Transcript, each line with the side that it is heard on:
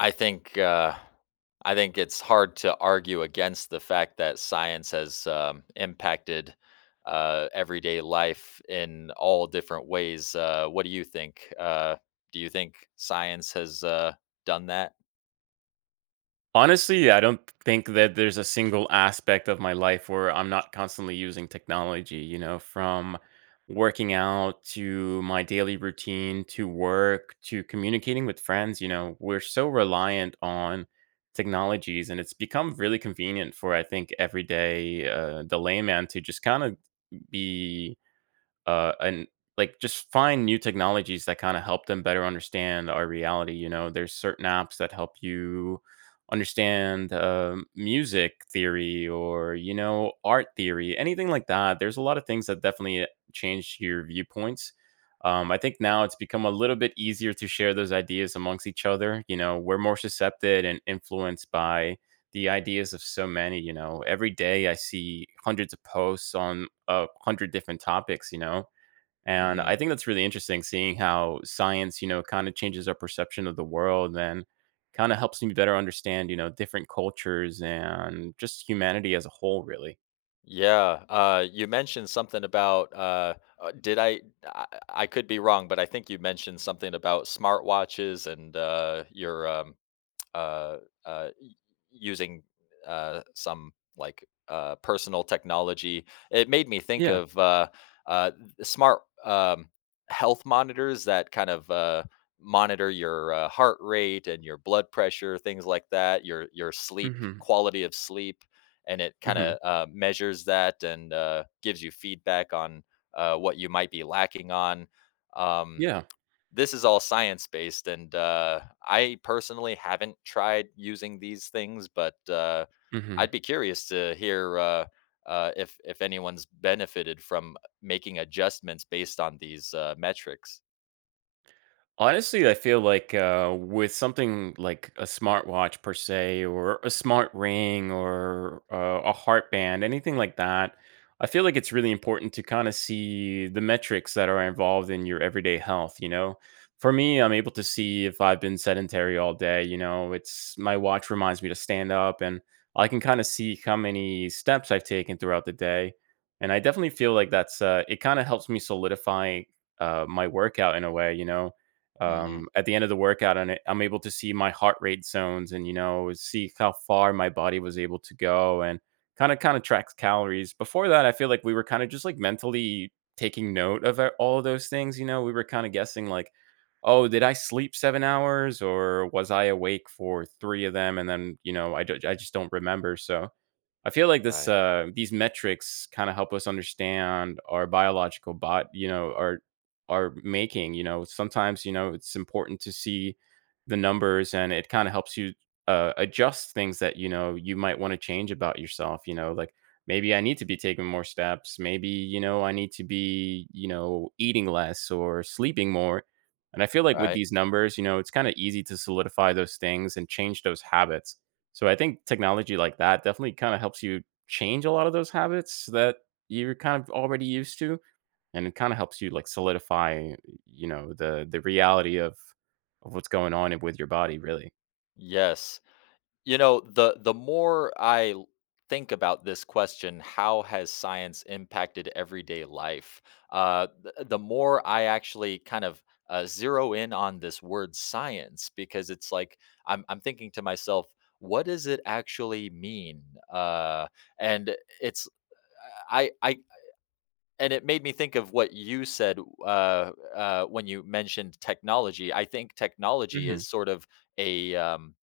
left: I think uh, I think it's hard to argue against the fact that science has impacted everyday life in all different ways. What do you think? Do you think science has done that?
right: Honestly, yeah, I don't think that there's a single aspect of my life where I'm not constantly using technology, you know, from working out to my daily routine to work to communicating with friends. You know, we're so reliant on technologies and it's become really convenient for, I think, everyday the layman to just kind of be and like just find new technologies that kind of help them better understand our reality. You know, there's certain apps that help you understand music theory or, you know, art theory, anything like that. There's a lot of things that definitely change your viewpoints. I think now it's become a little bit easier to share those ideas amongst each other. You know, we're more susceptible and influenced by the ideas of so many, you know. Every day I see hundreds of posts on a hundred different topics, you know. And
left: hmm
right: I think that's really interesting, seeing how science, you know, kind of changes our perception of the world and kind of helps me better understand, you know, different cultures and just humanity as a whole, really.
left: Yeah, you mentioned something about. Did I, I? I could be wrong, but I think you mentioned something about smartwatches and your uh, uh, using some like personal technology. It made me think
right: Yeah.
left: of uh, smart health monitors that kind of monitor your heart rate and your blood pressure, things like that. Your sleep
right: Hmm.
left: quality of sleep, and it kind
right: Hmm.
left: of measures that and gives you feedback on what you might be lacking on. Um,
right: Yeah.
left: this is all science based and I personally haven't tried using these things but
right: Hmm.
left: I'd be curious to hear if anyone's benefited from making adjustments based on these metrics.
right: Honestly, I feel like, with something like a smartwatch per se, or a smart ring, or a heart band, anything like that, I feel like it's really important to kind of see the metrics that are involved in your everyday health. You know, for me, I'm able to see if I've been sedentary all day. You know, it's, my watch reminds me to stand up, and I can kind of see how many steps I've taken throughout the day. And I definitely feel like that's, it. Kind of helps me solidify my workout in a way. You know,
left: hmm
right: at the end of the workout, and I'm able to see my heart rate zones and, you know, see how far my body was able to go, and kind of tracks calories. Before that, I feel like we were kind of just like mentally taking note of all of those things. You know, we were kind of guessing like, oh, did I sleep 7 hours or was I awake for three of them? And then, you know, I just don't remember. So I feel like this,
left: right.
right: these metrics kind of help us understand our biological bot, you know, our making. You know, sometimes, you know, it's important to see the numbers, and it kind of helps you adjust things that, you know, you might want to change about yourself, you know, like maybe I need to be taking more steps, maybe, you know, I need to be, you know, eating less or sleeping more. And I feel like with
left: right
right: these numbers, you know, it's kind of easy to solidify those things and change those habits. So I think technology like that definitely kind of helps you change a lot of those habits that you're kind of already used to, and it kind of helps you like solidify, you know, the reality of what's going on and with your body, really.
left: yes. You know, the more I think about this question, how has science impacted everyday life? The more I actually kind of zero in on this word science, because it's like I'm thinking to myself, what does it actually mean? Uh, and it's I I and it made me think of what you said when you mentioned technology. I think technology
right: Hmm.
left: is sort of a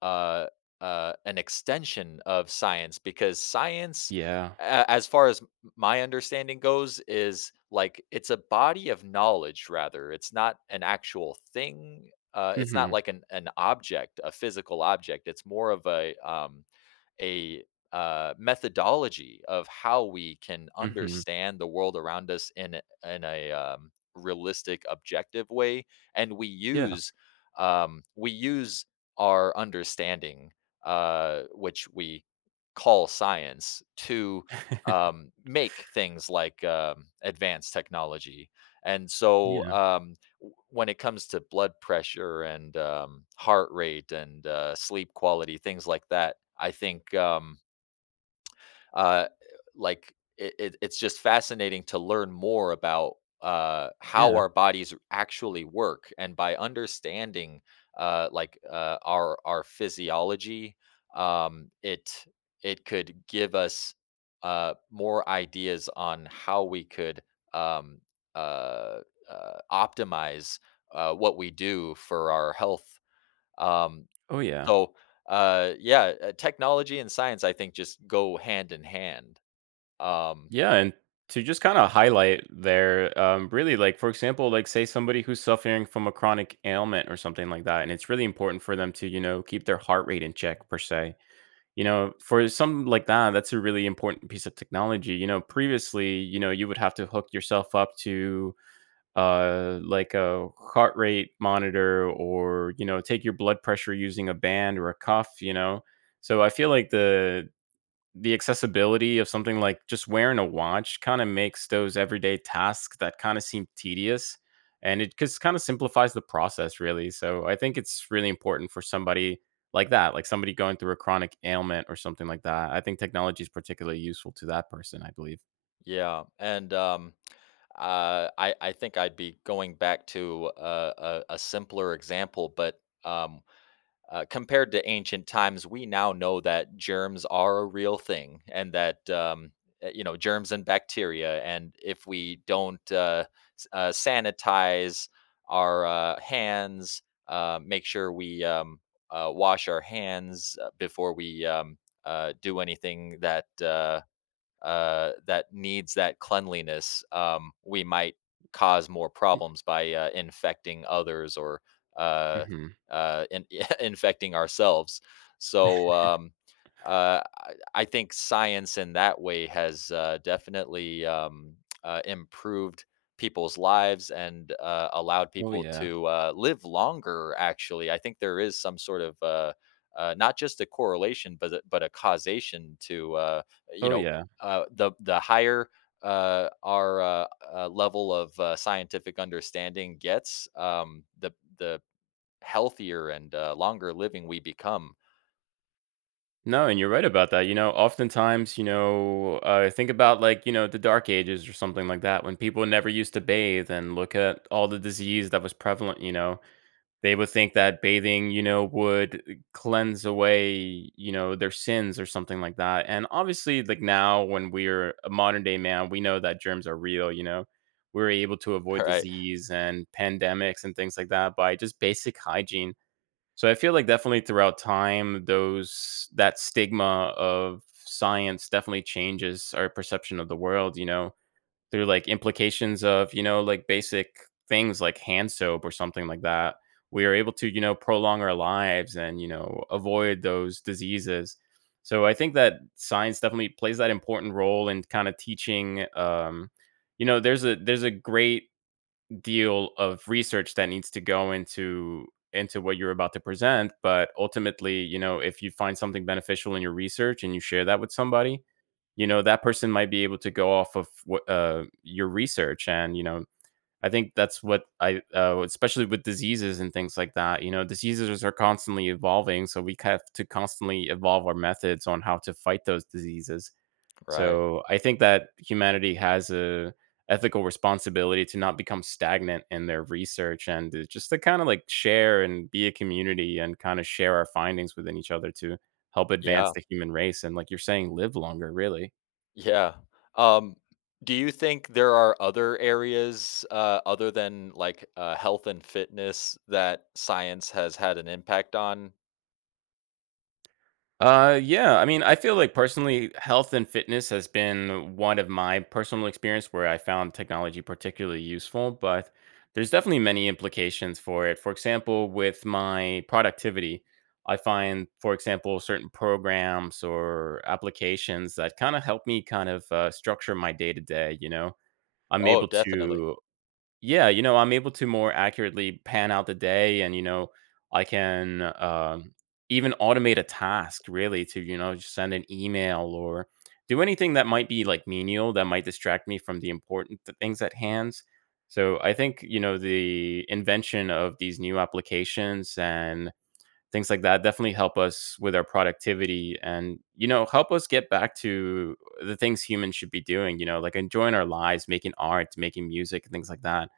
left: uh, an extension of science, because science
right: Yeah.
left: as far as my understanding goes, is like it's a body of knowledge. Rather, it's not an actual thing. It's not
right: Hmm.
left: like an object, a physical object. It's more of a methodology of how we can
right: Hmm.
left: understand the world around us in in a realistic, objective way, and
right: Yeah.
left: we use our understanding, which we call science, to make things like advanced technology. And so
right: Yeah.
left: um, when it comes to blood pressure and heart rate and sleep quality, things like that, I think uh, like it's just fascinating to learn more about how
right: Yeah.
left: our bodies actually work, and by understanding like our physiology, it it could give us more ideas on how we could um, uh, optimize what we do for our health. Um,
right: Oh, yeah.
left: so yeah, technology and science, I think, just go hand in hand. Um,
right: Yeah. And to just kind of highlight there, really, like, for example, like, say somebody who's suffering from a chronic ailment or something like that, and it's really important for them to, you know, keep their heart rate in check per se. You know, for something like that, that's a really important piece of technology. You know, previously, you know, you would have to hook yourself up to like a heart rate monitor, or, you know, take your blood pressure using a band or a cuff, you know. So I feel like the accessibility of something like just wearing a watch kind of makes those everyday tasks that kind of seem tedious, and it just kind of simplifies the process, really. So I think it's really important for somebody like that, like somebody going through a chronic ailment or something like that. I think technology is particularly useful to that person, I believe.
left: yeah, and, I think I'd be going back to a simpler example, but, compared to ancient times, we now know that germs are a real thing and that, you know, germs and bacteria, and if we don't, s sanitize our, hands, make sure we, wash our hands, before we, do anything that, that needs that cleanliness, we might cause more
right: Y-
left: problems by infecting others or uh,
right: mhm.
left: uh, in- infecting ourselves. So um, I think science in that way has definitely improved people's lives and allowed
right: Oh,
left: people
right: yeah.
left: to live longer. Actually, I think there is some sort of not just a correlation, but but a causation to you
right: Oh,
left: know
right: yeah.
left: the higher our level of scientific understanding gets, the the healthier and longer living we become.
right: No, and you're right about that. You know, oftentimes, you know, I think about like, you know, the dark ages or something like that, when people never used to bathe and look at all the disease that was prevalent. You know, they would think that bathing, you know, would cleanse away, you know, their sins or something like that. And obviously, like, now, when we're a modern day man, we know that germs are real, you know. We're able to avoid
left: Right.
right: disease and pandemics and things like that by just basic hygiene. So I feel like definitely throughout time, those, that stigma of science definitely changes our perception of the world, you know, through like implications of, you know, like basic things like hand soap or something like that, we are able to, you know, prolong our lives and, you know, avoid those diseases. So I think that science definitely plays that important role in kind of teaching, you know, there's a great deal of research that needs to go into what you're about to present, but ultimately, you know, if you find something beneficial in your research and you share that with somebody, you know, that person might be able to go off of what, your research, and, you know, I think that's what I, especially with diseases and things like that, you know, diseases are constantly evolving, so we have to constantly evolve our methods on how to fight those diseases.
left: Right.
right: So I think that humanity has a ethical responsibility to not become stagnant in their research, and to kind of like share and be a community and kind of share our findings within each other to help advance
left: Yeah.
right: the human race and, like you're saying, live longer, really.
left: Yeah. Um, do you think there are other areas other than like health and fitness that science has had an impact on?
right: Yeah. I mean, I feel like personally, health and fitness has been one of my personal experience where I found technology particularly useful, but there's definitely many implications for it. For example, with my productivity, I find, for example, certain programs or applications that kind of help me kind of structure my day to day. You know, I'm
left: Oh,
right: able
left: definitely.
right: to yeah, you know, I'm able to more accurately pan out the day, and, you know, I can, um, even automate a task, really, to, you know, just send an email or do anything that might be like menial, that might distract me from the important things at hand. So I think, you know, the invention of these new applications and things like that definitely help us with our productivity, and, you know, help us get back to the things humans should be doing, you know, like enjoying our lives, making art, making music, and things like that.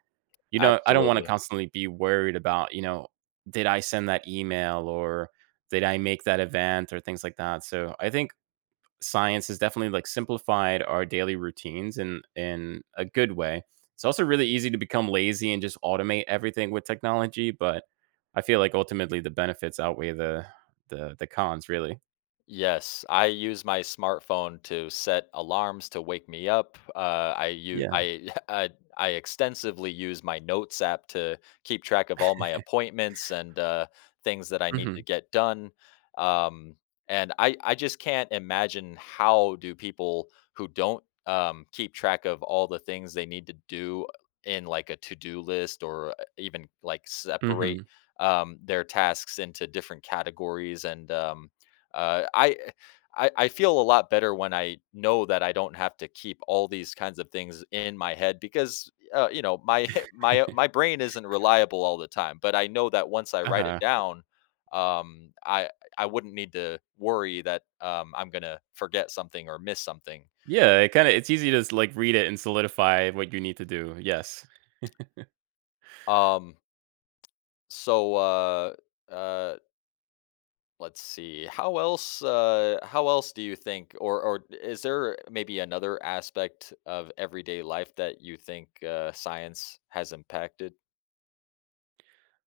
right: You know, I don't wanna
left: Absolutely.
right: constantly be worried about, you know, did I send that email or did I make that event or things like that. So I think science has definitely like simplified our daily routines in a good way. It's also really easy to become lazy and just automate everything with technology, but I feel like ultimately the benefits outweigh the cons, really.
left: Yes, I use my smartphone to set alarms to wake me up.
right: Yeah.
left: I extensively use my notes app to keep track of all my appointments and things that I need
right: Mhm.
left: to get done. Um, and I just can't imagine how do people who don't keep track of all the things they need to do in like a to do list or even like separate
right: Mhm.
left: their tasks into different categories and uh, I I feel a lot better when I know that I don't have to keep all these kinds of things in my head, because you know, my my brain isn't reliable all the time. But I know that once I write it
right: Uh-huh.
left: down, um, I I wouldn't need to worry that I'm gonna forget something or miss something.
right: Yeah, it kinda, it's easy to s, like, read it and solidify what you need to do. Yes.
left: Um, so uh, uh, Let's see. How else do you think, or is there maybe another aspect of everyday life that you think science has impacted?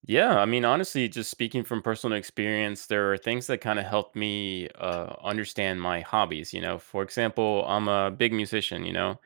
right: Yeah, I mean, honestly, just speaking from personal experience, there are things that kind of helped me understand my hobbies. You know, for example, I'm a big musician, you know,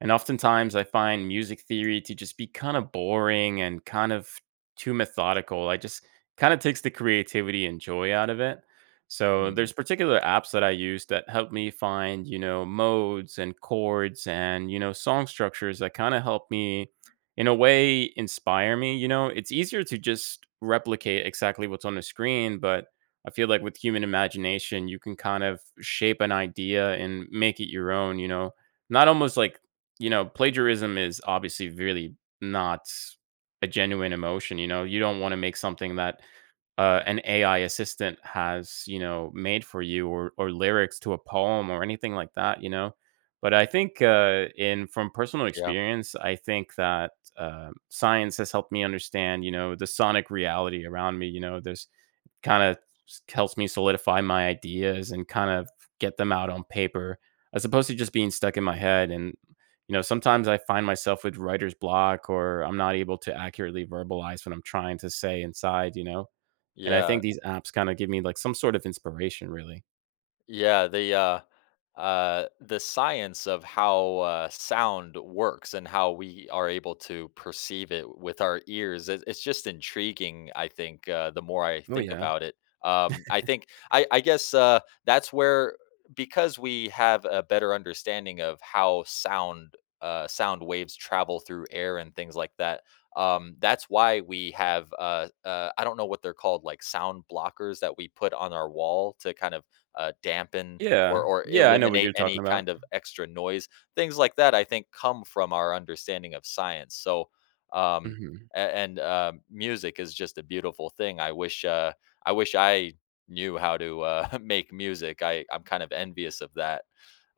right: and oftentimes I find music theory to just be kind of boring and kind of too methodical. I just Kind of takes the creativity and joy out of it. So
left: Mm.
right: there's particular apps that I use that help me find, you know, modes and chords and, you know, song structures that kind of help me, in a way, inspire me. You know, it's easier to just replicate exactly what's on the screen, but I feel like with human imagination you can kind of shape an idea and make it your own. You know, not almost like, you know, plagiarism is obviously really not a genuine emotion. You know, you don't want to make something that, an AI assistant has, you know, made for you, or lyrics to a poem or anything like that, you know. But I think, in from personal
left: Yeah.
right: experience, I think that science has helped me understand, you know, the sonic reality around me. You know, there's, kind of helps me solidify my ideas and kind of get them out on paper, as opposed to just being stuck in my head. And, you know, sometimes I find myself with writer's block, or I'm not able to accurately verbalize what I'm trying to say inside, you know. And I
left: Yeah.
right: think these apps kind of give me like some sort of inspiration, really.
left: Yeah, the science of how sound works and how we are able to perceive it with our ears. It's just intriguing. I think the more I
right: Oh,
left: think
right: yeah.
left: about it, I think I guess that's where, because we have a better understanding of how sound waves travel through air and things like that. That's why we have I don't know what they're called, like sound blockers that we put on our wall to kind of dampen
right: Yeah.
left: or
right: Yeah. I know what you're
left: eliminate
right: talking
left: any
right: about.
left: kind of extra noise. Things like that, I think, come from our understanding of science. So, um,
right: Mm-hmm.
left: a- and Music is just a beautiful thing. I wish I wish I knew how to make music. I I'm kind of envious of that.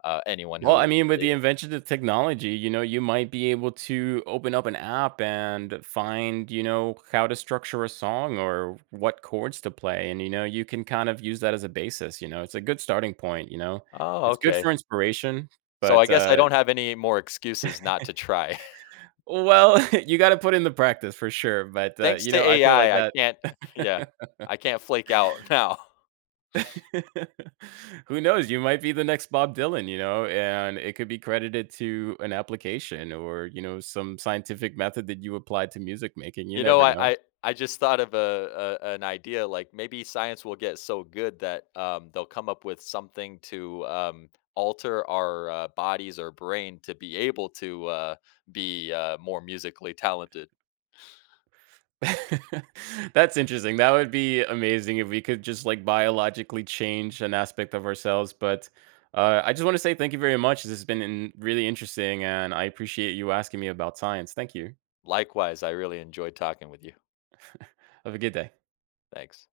left: Uh, anyone
right: Well, I
left: who
right: mean, with
left: i-
right: the invention of technology, you know, you might be able to open up an app and find, you know, how to structure a song or what chords to play. And, you know, you can kind of use that as a basis. You know, it's a good starting point. You know,
left: oh,
right: it's good for
left: okay.
right: inspiration,
left: So I
right: but,
left: guess I don't have any more excuses not to try.
right: well, you got to put in the practice for sure. But,
left: Thanks
right: you
left: to
right: know, I feel like
left: AI, I
right: that.
left: can't. Yeah, I can't flake out now.
right: Who knows? You might be the next Bob Dylan, you know, and it could be credited to an application or, you know, some scientific method that you applied to music making. You
left: You know,
right: never know.
left: I just thought of a an idea. Like maybe science will get so good that they'll come up with something to alter our bodies or brain to be able to be more musically talented.
right: That's interesting. That would be amazing if we could just like biologically change an aspect of ourselves. But I just want to say thank you very much. This has been really interesting, and I appreciate you asking me about science. Thank you.
left: Likewise, I really enjoyed talking with you.
right: Have a good day.
left: Thanks.